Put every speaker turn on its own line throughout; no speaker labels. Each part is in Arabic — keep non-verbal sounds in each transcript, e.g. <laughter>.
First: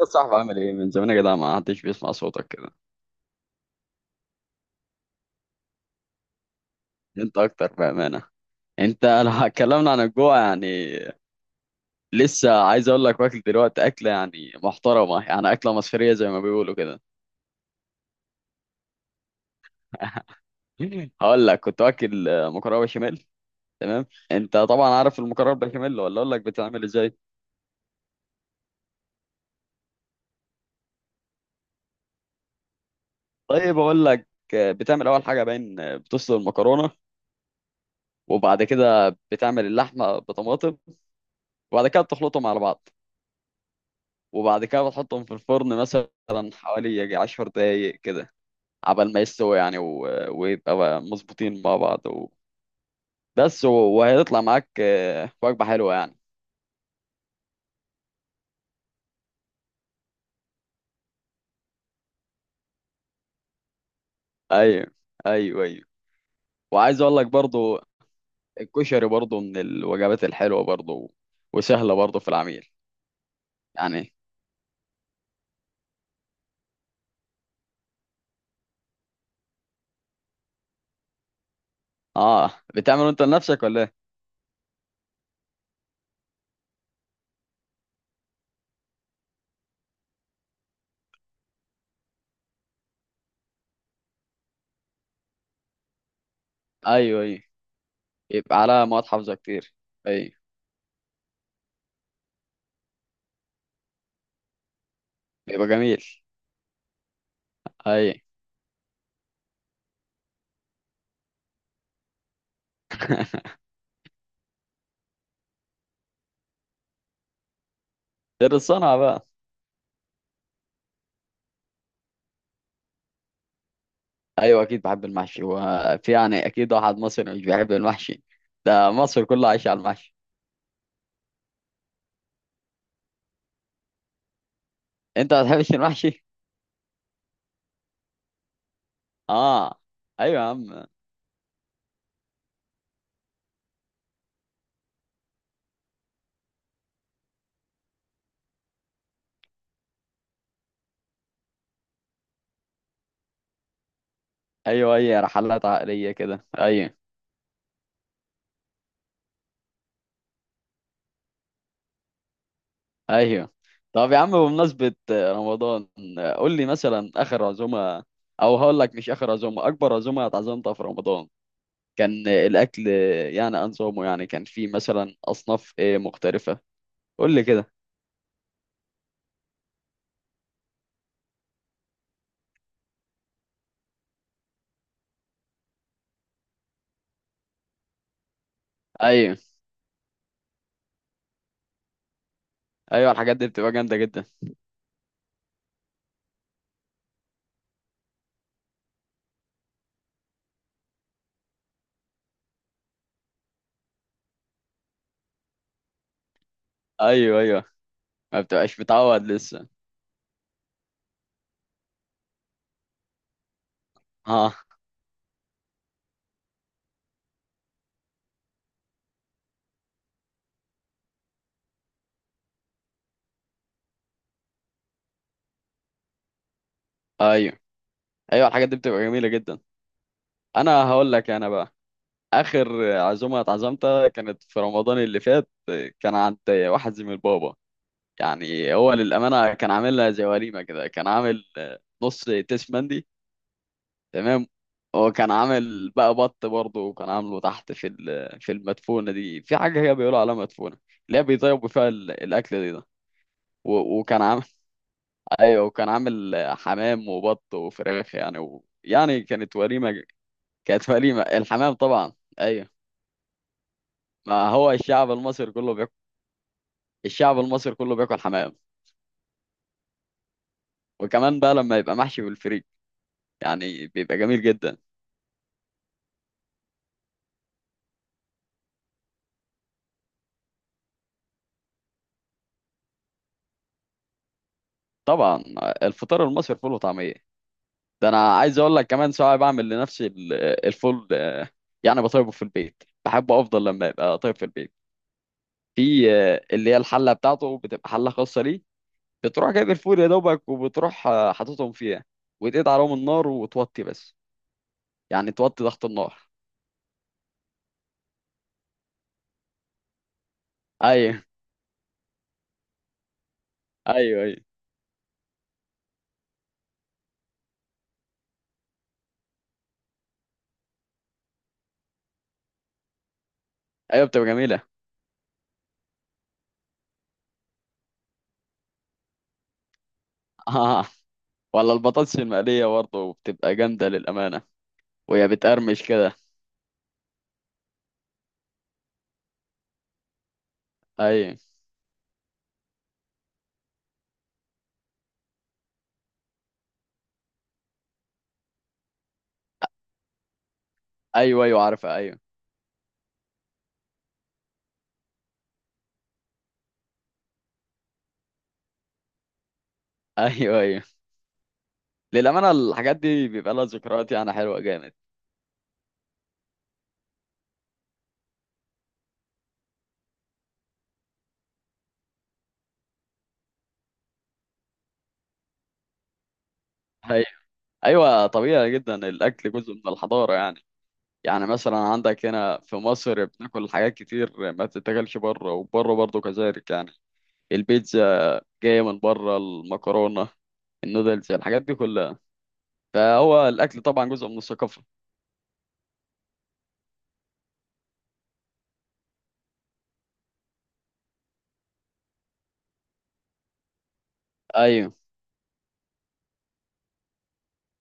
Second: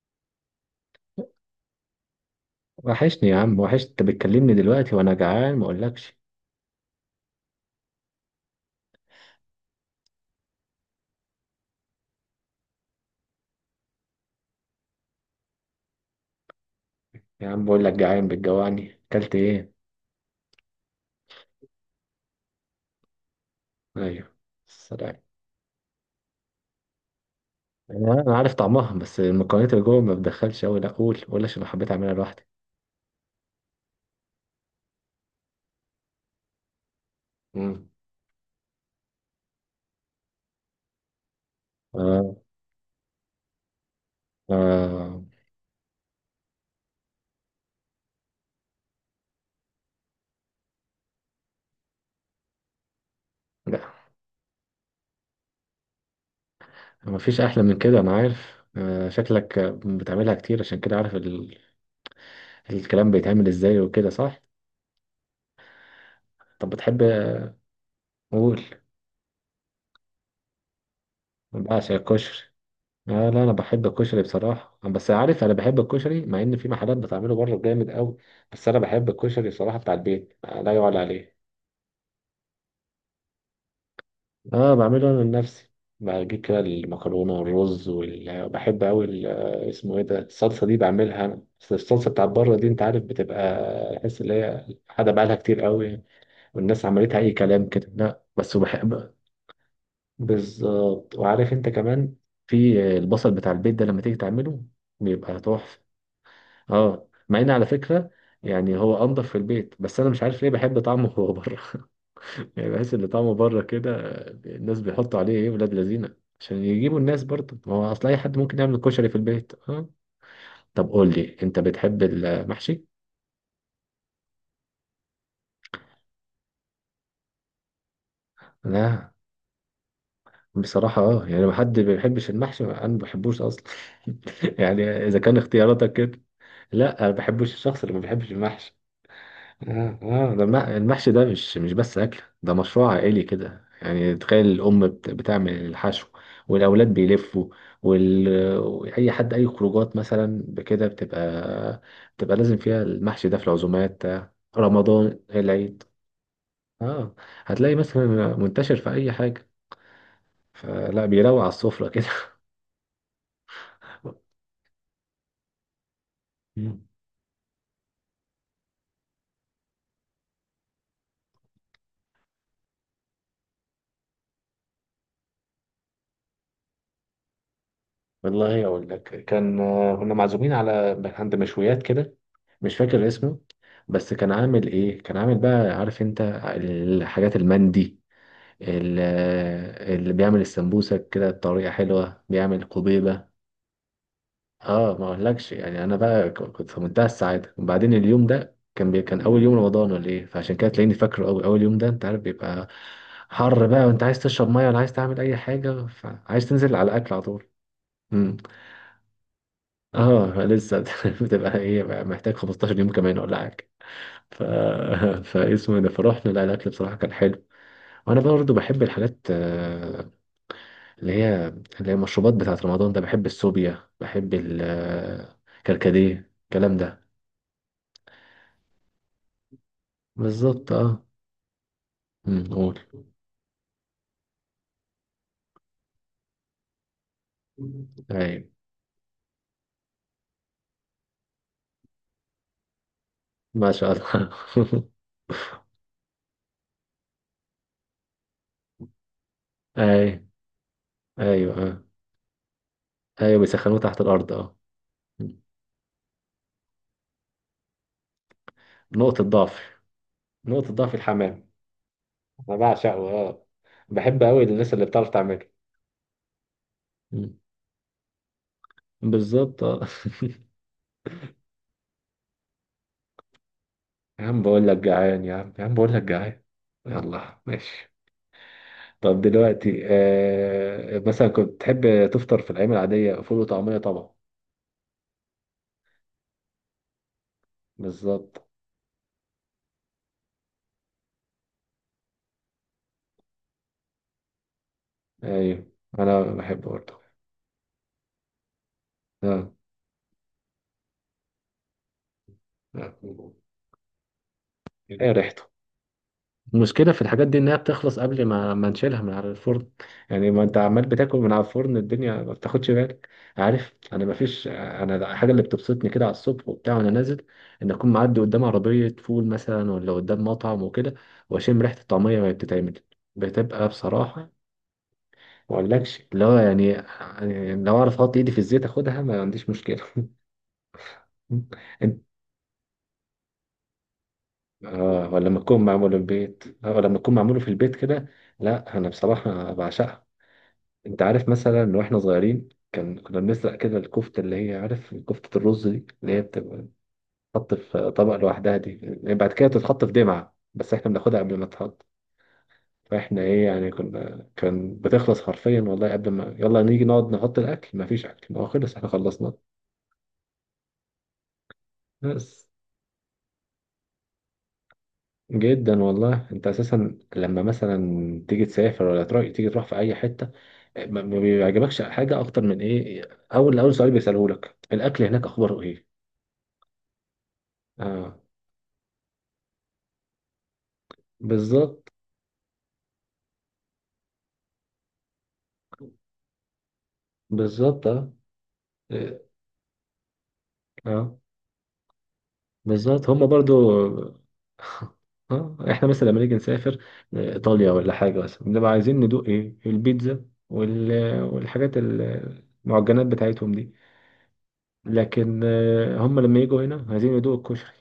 يا صاحبي، عامل ايه من زمان يا جدع؟ ما حدش بيسمع صوتك كده.
وحشني يا عم، وحشت. انت بتكلمني دلوقتي وانا جعان، ما اقولكش.
انت اكتر بامانه. انت <laughs> لو اتكلمنا عن الجوع يعني. لسه عايز اقول لك واكل دلوقتي اكله يعني محترمه، يعني اكله مصريه زي ما بيقولوا كده.
يا عم بقول لك جعان، بتجوعني اكلت ايه؟
<laughs> هقول لك كنت واكل مكرونه بشاميل. تمام.
ايوه.
انت طبعا عارف
سلام.
المكرونه بشاميل ولا اقول لك بتعمل ازاي؟
أنا عارف طعمها، بس المكونات اللي جوه ما بتدخلش قوي. لا قول قول عشان حبيت اعملها لوحدي.
طيب اقول لك. بتعمل اول حاجه باين بتسلق المكرونه.
امم
وبعد كده بتعمل اللحمه بطماطم. وبعد كده
آه.
بتخلطهم على بعض. وبعد كده
آه.
بتحطهم في الفرن مثلا حوالي يجي عشر دقايق كده عبال ما يستوي يعني ويبقى بقى مظبوطين مع بعض بس
لا
وهيطلع معاك وجبة حلوة يعني.
ما فيش احلى من كده. انا عارف آه. شكلك بتعملها كتير، عشان كده عارف الكلام بيتعمل ازاي وكده، صح؟
ايوه ايوه ايوه.
طب
وعايز
بتحب؟
اقول لك برضو
قول.
الكشري برضو من الوجبات الحلوة برضو، وسهلة
بعشق
برضو في
الكشري.
العميل
آه لا انا بحب
يعني.
الكشري بصراحه، بس عارف، انا بحب الكشري مع ان في محلات بتعمله بره جامد قوي. بس انا بحب الكشري بصراحه بتاع البيت، لا يعلى عليه.
اه، بتعمله انت لنفسك ولا ايه؟
اه بعمله انا لنفسي. بجيب كده المكرونه والرز وبحب قوي اسمه ايه ده، الصلصه دي بعملها انا، بس الصلصه بتاعت بره دي انت عارف بتبقى تحس ان هي حاجه بقالها كتير قوي، والناس عملتها
ايوه
اي
ايوه.
كلام كده. لا بس
يبقى على مواد
بحب.
حافظة كتير. ايوه.
بالظبط. وعارف انت كمان، في البصل بتاع البيت ده لما تيجي تعمله بيبقى
بيبقى
تحفه.
جميل.
اه، مع ان على فكره،
ايوه
يعني هو انضف في البيت، بس انا مش عارف ليه بحب طعمه هو بره <laughs> يعني بحس ان طعمه
<laughs>
بره كده. الناس بيحطوا عليه ايه؟ ولاد لذينه عشان يجيبوا الناس برضه، ما هو اصل اي حد
غير
ممكن يعمل
الصنعة
كشري في
بقى.
البيت. اه. طب قول لي انت، بتحب المحشي؟
ايوه اكيد بحب المحشي، وفي يعني اكيد واحد مصري مش بيحب المحشي؟ ده
لا
مصر كلها عايشه على المحشي.
بصراحة اه، يعني ما حد ما بيحبش المحشي، انا ما بحبوش اصلا. <laughs> يعني اذا
انت
كان
ما بتحبش
اختياراتك كده.
المحشي؟
لا انا ما بحبش الشخص اللي ما بيحبش المحشي.
اه.
اه اه،
ايوه
ده
يا عم.
المحشي ده مش بس اكل، ده مشروع عائلي كده. يعني تخيل، الام بتعمل الحشو، والاولاد بيلفوا، وال... اي حد، اي خروجات مثلا بكده بتبقى، بتبقى لازم فيها المحشي ده، في العزومات بتاع
ايوه
رمضان،
اي رحلات
العيد.
عقليه كده ايوه
اه، هتلاقي مثلا منتشر في اي حاجه، فلا بيروق على السفره كده.
ايوه. طب يا عم،
<laughs>
بمناسبه رمضان قول لي
مم.
مثلا اخر عزومه، او هقول لك مش اخر عزومه، اكبر عزومه اتعزمتها في رمضان. كان الاكل، يعني انظمه، يعني كان في مثلا اصناف ايه مختلفه، قول لي كده.
والله اقول لك، كان كنا معزومين على عند مشويات كده، مش فاكر اسمه، بس كان عامل ايه، كان عامل بقى عارف انت، الحاجات المندي، ال-
ايوه
اللي بيعمل السمبوسة كده بطريقة حلوة، بيعمل
ايوه
قبيبة.
الحاجات دي بتبقى جامده جدا.
اه، ما اقولكش يعني، انا بقى كنت في منتهى السعادة، وبعدين اليوم ده كان كان اول يوم رمضان ولا ايه، فعشان كده تلاقيني فاكره قوي اول يوم ده. انت عارف بيبقى حر بقى، وانت عايز تشرب ميه، ولا عايز تعمل اي حاجة، فعايز تنزل على الاكل على
ايوه
طول.
ايوه.
امم.
ما بتبقاش متعود لسه.
اه لسه. <laughs> بتبقى ايه بقى، محتاج 15 يوم كمان ولا حاجة. ف...
اه.
<laughs> فاسمه ده فرحنا. لا الاكل بصراحه كان حلو. وانا برضو بحب الحاجات، اللي هي المشروبات بتاعت رمضان ده. بحب السوبيا، بحب الكركديه، الكلام ده.
ايوه ايوه الحاجات دي بتبقى جميله جدا.
بالظبط،
انا
اه.
هقول لك انا بقى،
أمم، قول.
اخر عزومه اتعزمتها كانت في رمضان اللي فات. كان عند واحد زميل بابا.
ايوه.
يعني هو للامانه كان عاملها زي وليمه كده، كان عامل نص تيس مندي.
ما شاء الله.
تمام. هو كان عامل بقى بط برضه، وكان عامله تحت في في المدفونه دي، في
<laughs>
حاجه هي بيقولوا
ايوه،
عليها مدفونه، اللي هي
ايوه.
بيطيبوا
اه.
فيها الاكل دي ده.
ايوه بيسخنوه تحت
وكان
الارض،
عامل.
اه.
ايوه وكان عامل حمام وبط وفراخ يعني يعني
نقطه
كانت
ضعف،
وليمه.
نقطه
كانت
ضعف
وليمه
الحمام.
الحمام طبعا.
انا
ايوه.
بعشقه، اه. بحب قوي
ما هو
الناس اللي بتعرف
الشعب
تعمله.
المصري كله بياكل.
أمم،
الشعب المصري كله بياكل حمام.
بالظبط، اه. <laughs>
وكمان بقى لما يبقى محشي بالفريك يعني بيبقى
يا عم
جميل
بقول لك
جدا.
جعان، يا عم يا عم بقول لك جعان. يلا ماشي. طب دلوقتي مثلا، كنت تحب تفطر في الأيام العادية؟ فول وطعمية طبعا.
طبعا الفطار المصري فول وطعميه. ده انا
بالظبط.
عايز اقول لك كمان ساعات بعمل لنفسي الفول، يعني بطيبه في البيت، بحبه افضل لما يبقى طيب في البيت.
أيوه.
في
أنا بحب
اللي هي
برضه.
الحله بتاعته بتبقى حله خاصه ليه. بتروح
آه.
جايب الفول يا دوبك، وبتروح حاططهم فيها، وتقعد عليهم النار
آه.
وتوطي بس،
إيه
يعني
ريحته.
توطي ضغط النار.
المشكلة في الحاجات دي إنها بتخلص قبل ما نشيلها من على الفرن. يعني ما أنت عمال بتاكل
ايوه
من على الفرن، الدنيا ما بتاخدش بالك. عارف، أنا ما
ايوه ايوه
فيش، أنا الحاجة اللي بتبسطني كده على الصبح وبتاع وأنا نازل، إن أكون معدي قدام عربية فول مثلا، ولا قدام مطعم وكده، وأشم ريحة الطعمية وهي بتتعمل، بتبقى
ايوه بتبقى
بصراحة،
جميله.
ما أقولكش اللي هو يعني، يعني لو أعرف أحط إيدي في الزيت أخدها ما عنديش مشكلة. <laughs>
<laughs> آه. ولا
أنت،
البطاطس المقليه برضه بتبقى جامده للامانه.
آه ولا
وهي
لما تكون
بتقرمش
معمولة في
كده.
البيت، ولا لما تكون معمولة في البيت كده. لا أنا بصراحة بعشقها. انت عارف
ايوه
مثلا واحنا صغيرين، كان كنا بنسرق كده الكفته، اللي هي عارف، كفته الرز دي اللي هي بتبقى بتتحط في طبق لوحدها دي، يعني بعد كده تتحط في دمعه، بس احنا بناخدها قبل
ايوه
ما
ايوه
تتحط.
عارفه ايوه.
فاحنا ايه يعني، كنا كان بتخلص حرفيا والله، قبل ما يلا نيجي نقعد نحط الاكل مفيش اكل، ما هو خلص احنا خلصنا.
<laughs> ايوه ايوه.
بس.
للامانه الحاجات دي بيبقى لها ذكريات يعني حلوه جامد.
جدا والله. انت اساسا لما مثلا تيجي تسافر، ولا تروح، تيجي تروح في اي حته، ما بيعجبكش حاجه اكتر من ايه، اول اول سؤال بيسالهولك الاكل هناك اخباره ايه.
ايوه
اه.
ايوه طبيعي جدا، الاكل جزء من الحضاره يعني. يعني مثلا
بالظبط.
عندك هنا في مصر بناكل حاجات كتير ما بتتاكلش بره، وبره برضه كذلك يعني.
بالظبط، اه.
البيتزا جايه من
إيه،
بره، المكرونه،
اه.
النودلز، الحاجات دي كلها.
بالظبط هم
فهو
برضو.
الاكل طبعا جزء
<laughs>
من الثقافه.
اه احنا مثلا لما نيجي نسافر ايطاليا ولا حاجه مثلا، بنبقى عايزين ندوق ايه، البيتزا وال... والحاجات المعجنات بتاعتهم دي.
ايوه
لكن هم لما يجوا هنا عايزين يدوقوا الكشري.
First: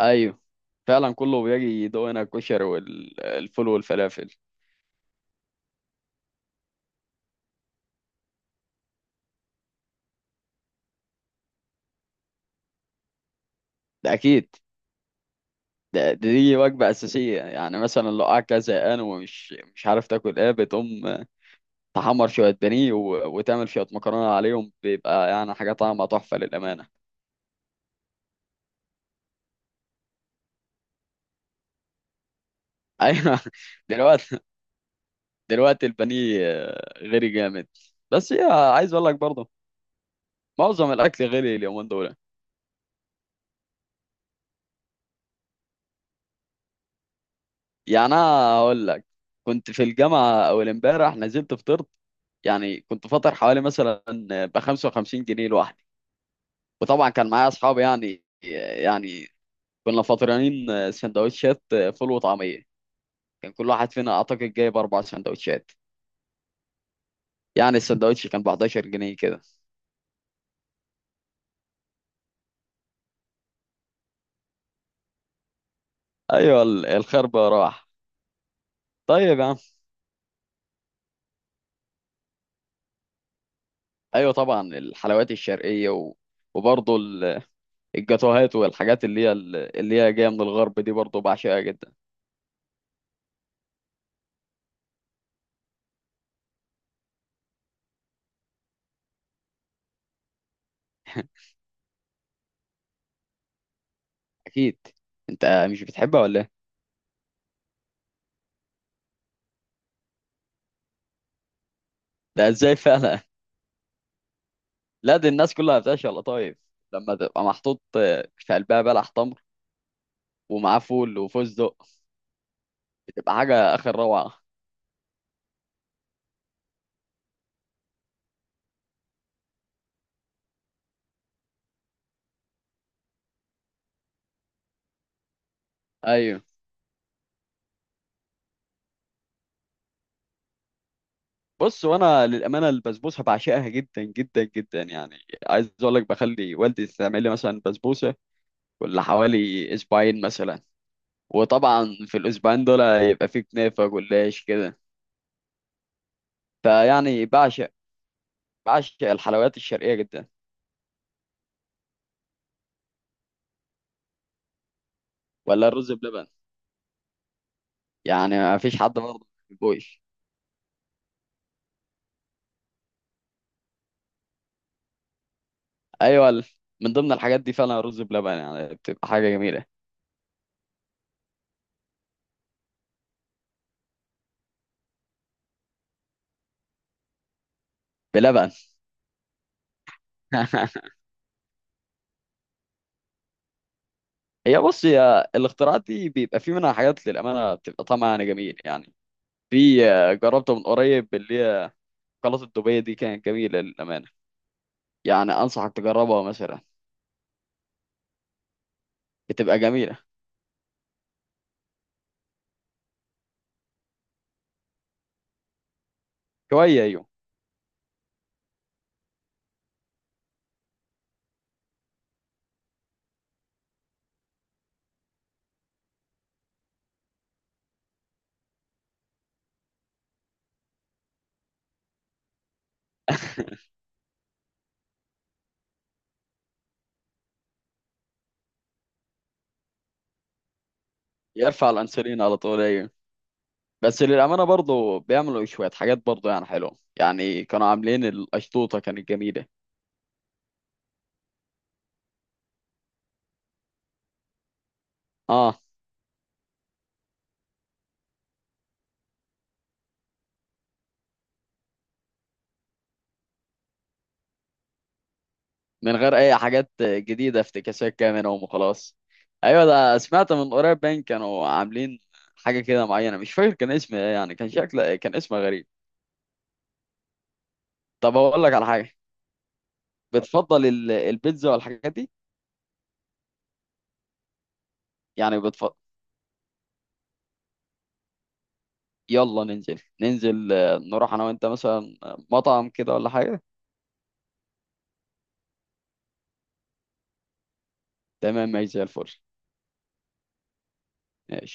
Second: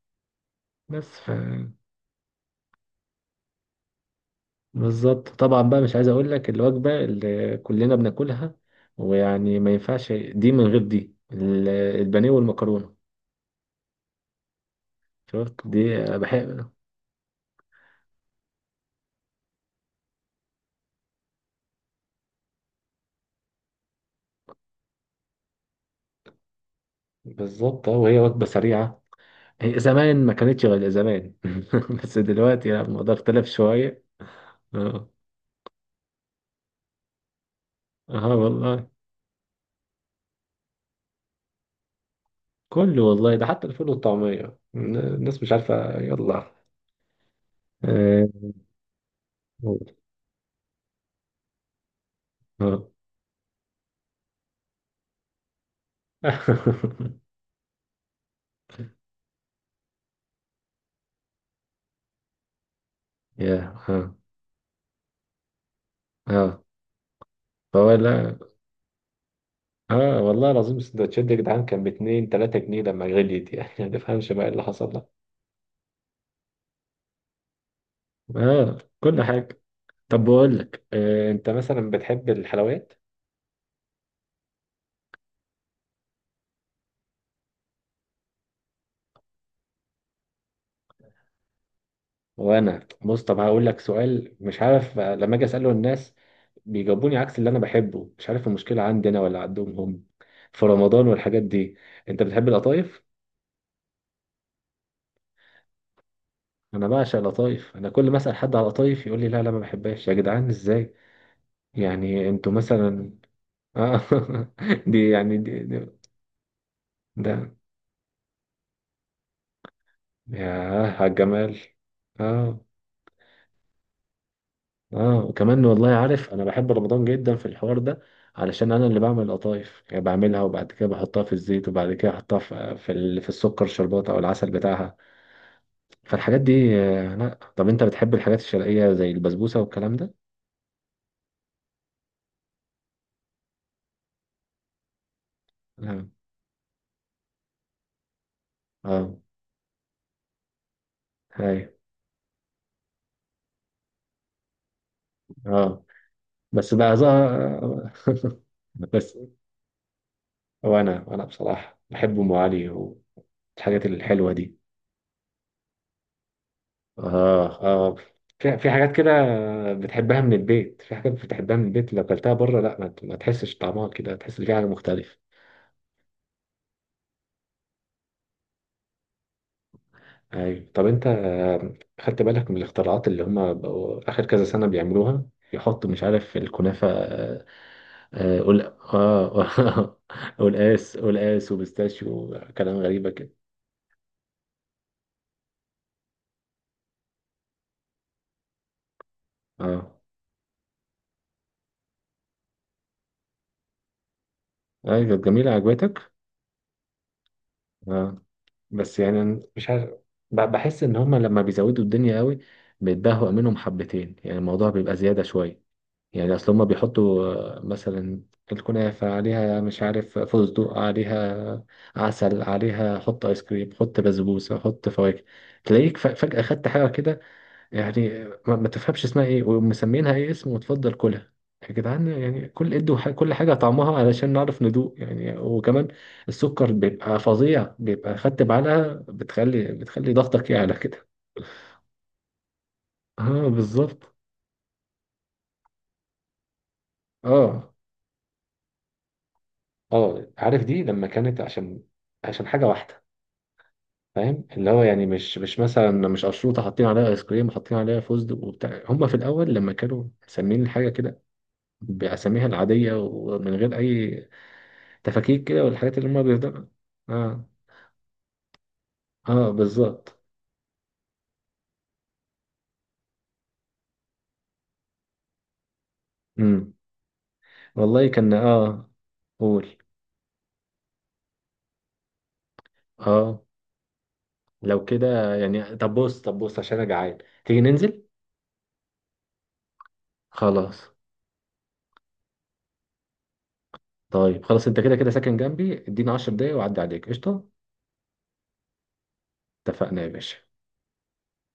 ايوه فعلا
بس ف،
كله بيجي يدوقنا الكشري والفول والفلافل.
بالظبط طبعا بقى. مش عايز اقول لك الوجبه اللي كلنا بناكلها، ويعني ما ينفعش دي من غير دي، البانيه والمكرونه.
ده اكيد.
شفت؟ دي
ده دي
بحب.
وجبه اساسيه يعني، مثلا لو قاعد كده زهقان ومش مش عارف تاكل ايه، بتقوم تحمر شويه بانيه وتعمل شويه مكرونه عليهم، بيبقى يعني حاجه طعمها تحفه للامانه.
بالظبط اه، وهي وجبة سريعة. هي زمان ما كانتش غير زمان، <laughs> بس دلوقتي لا
<laughs>
الموضوع
ايوه.
اختلف شوية.
دلوقتي.
اه
دلوقتي البانيه غير جامد. بس
اه
هي
والله.
عايز اقول لك برضه، معظم الاكل غالي اليومين دول.
كله والله، ده حتى الفول والطعمية، الناس مش عارفة يلا.
يعني انا
اه.
هقول لك، كنت في الجامعه اول امبارح نزلت فطرت، يعني
اه.
كنت فاطر حوالي مثلا ب 55 جنيه لوحدي. وطبعا
<laughs>
كان معايا اصحابي يعني، يعني كنا فاطرين سندوتشات فول وطعميه. كان كل
يا
واحد فينا
اه.
اعتقد جايب اربع سندوتشات.
اه.
يعني السندوتش
فولا.
كان ب 11 جنيه كده.
اه والله العظيم، السندوتشات دي يا جدعان كان باتنين تلاتة جنيه، لما غليت يعني، <laughs> ما تفهمش بقى إيه اللي حصل ده.
ايوه الخربة راح.
اه، كل
طيب يا عم.
حاجة. طب بقول لك انت مثلا بتحب الحلويات؟
ايوه طبعا الحلويات الشرقيه، وبرضه الجاتوهات والحاجات اللي هي اللي هي جايه من الغرب دي، برضه بعشقها جدا.
وانا بص، طب هقول لك سؤال مش عارف، لما اجي اساله الناس بيجاوبوني عكس اللي انا بحبه، مش عارف المشكله عندي انا ولا عندهم هم، في رمضان والحاجات دي. انت بتحب القطايف؟
اكيد. انت مش بتحبها ولا ايه؟
انا بعشق القطايف، انا كل ما اسال حد على القطايف يقول لي لا لا ما بحبهاش. يا جدعان ازاي يعني،
ده
انتوا
ازاي
مثلا؟
فعلا؟
آه <laughs> دي
لا دي
يعني
الناس
دي,
كلها
دي
بتعشق القطايف، لما تبقى
ده،
محطوط في قلبها بلح تمر، ومعاه
ياه على
فول
الجمال.
وفستق،
اه
بتبقى حاجه اخر روعه.
اه، وكمان والله، عارف انا بحب رمضان جدا في الحوار ده، علشان انا اللي بعمل القطايف، يعني بعملها وبعد كده بحطها في الزيت، وبعد كده احطها في في السكر شربات او العسل بتاعها. فالحاجات
ايوه.
دي، لا طب انت بتحب الحاجات الشرقية زي البسبوسة والكلام ده؟
بص، وانا للامانه البسبوسه بعشقها جدا جدا جدا يعني. عايز اقول
اه.
لك بخلي والدي تعمل لي مثلا بسبوسه كل
اه.
حوالي اسبوعين مثلا.
هاي.
وطبعا في الاسبوعين دول يبقى في كنافه جلاش كده.
اه. بس بقى
فيعني بعشق، بعشق
بس،
الحلويات الشرقيه جدا.
وانا بصراحة بحب ام علي والحاجات الحلوة دي.
ولا الرز بلبن،
اه اه.
يعني
في
ما
في
فيش حد
حاجات كده
برضه ما بيحبوش.
بتحبها من البيت، في حاجات بتحبها من البيت لو اكلتها بره لا ما ما تحسش طعمها كده، تحس ان في حاجه مختلفه.
ايوه من ضمن الحاجات دي فعلا رز بلبن، يعني بتبقى حاجه جميله.
ايوه. طب انت خدت بالك من الاختراعات اللي هم بقوا اخر كذا سنه بيعملوها؟ يحطوا مش عارف الكنافه
بلبن.
قول. اه <laughs>
<laughs>
قلقاس، قلقاس وبيستاشيو، كلام غريبه كده.
هي بص، هي الاختراعات دي بيبقى في منها حاجات للامانه بتبقى طعمها يعني جميل يعني. في
اه.
جربته من قريب اللي هي شوكولاته دبي دي، كانت جميله للامانه.
ايوه
يعني
جميله،
انصحك
عجبتك؟
تجربها مثلا.
اه، بس يعني أنا
بتبقى
مش عارف،
جميله.
بحس ان هما لما بيزودوا الدنيا قوي بيتبهوا منهم حبتين، يعني الموضوع بيبقى زيادة شوية. يعني اصل هما
شويه ايوه.
بيحطوا، مثلا الكنافة عليها مش عارف، فستق عليها، عسل عليها، حط ايس كريم، حط بسبوسة، حط فواكه، تلاقيك فجأة خدت حاجة كده، يعني ما تفهمش اسمها ايه ومسمينها ايه اسم، وتفضل كلها. يا جدعان يعني، كل ادوا كل حاجه
<laughs>
طعمها علشان نعرف ندوق يعني، وكمان السكر بيبقى فظيع، بيبقى خدت بعلقه بتخلي ضغطك يعلى كده.
يرفع الانسولين على طول ايوه.
<laughs> اه
بس
بالظبط.
للامانه برضه بيعملوا شويه حاجات برضه يعني حلوه، يعني كانوا
اه
عاملين القشطوطه كانت جميله.
اه، عارف دي لما كانت عشان حاجه واحده، فاهم اللي هو يعني مش
اه.
مثلا، مش اشروطه حاطين عليها ايس كريم، حاطين عليها فستق وبتاع. هم في الاول لما كانوا مسمين الحاجه كده بأساميها العادية، ومن غير أي تفاكيك كده
من
والحاجات اللي
غير
هما
اي
بيهدروا.
حاجات جديده
اه.
افتكاسات كده منهم وخلاص.
اه
ايوه. ده
بالظبط.
سمعت من قريب باين كانوا عاملين حاجه كده معينه، مش فاكر كان اسم ايه، يعني كان شكل كان اسمها غريب.
امم، والله
طب
كان
هقول لك على
اه.
حاجه.
قول.
بتفضل البيتزا والحاجات دي؟
اه، لو كده
يعني بتفضل.
يعني. طب بص، طب بص عشان انا جعان، تيجي ننزل؟
يلا ننزل ننزل،
خلاص.
نروح انا وانت مثلا مطعم كده ولا حاجه.
طيب خلاص، انت كده كده ساكن جنبي، اديني 10 دقايق واعدي عليك قشطة.
تمام ماشي زي الفل.
اتفقنا يا باشا.
ماشي.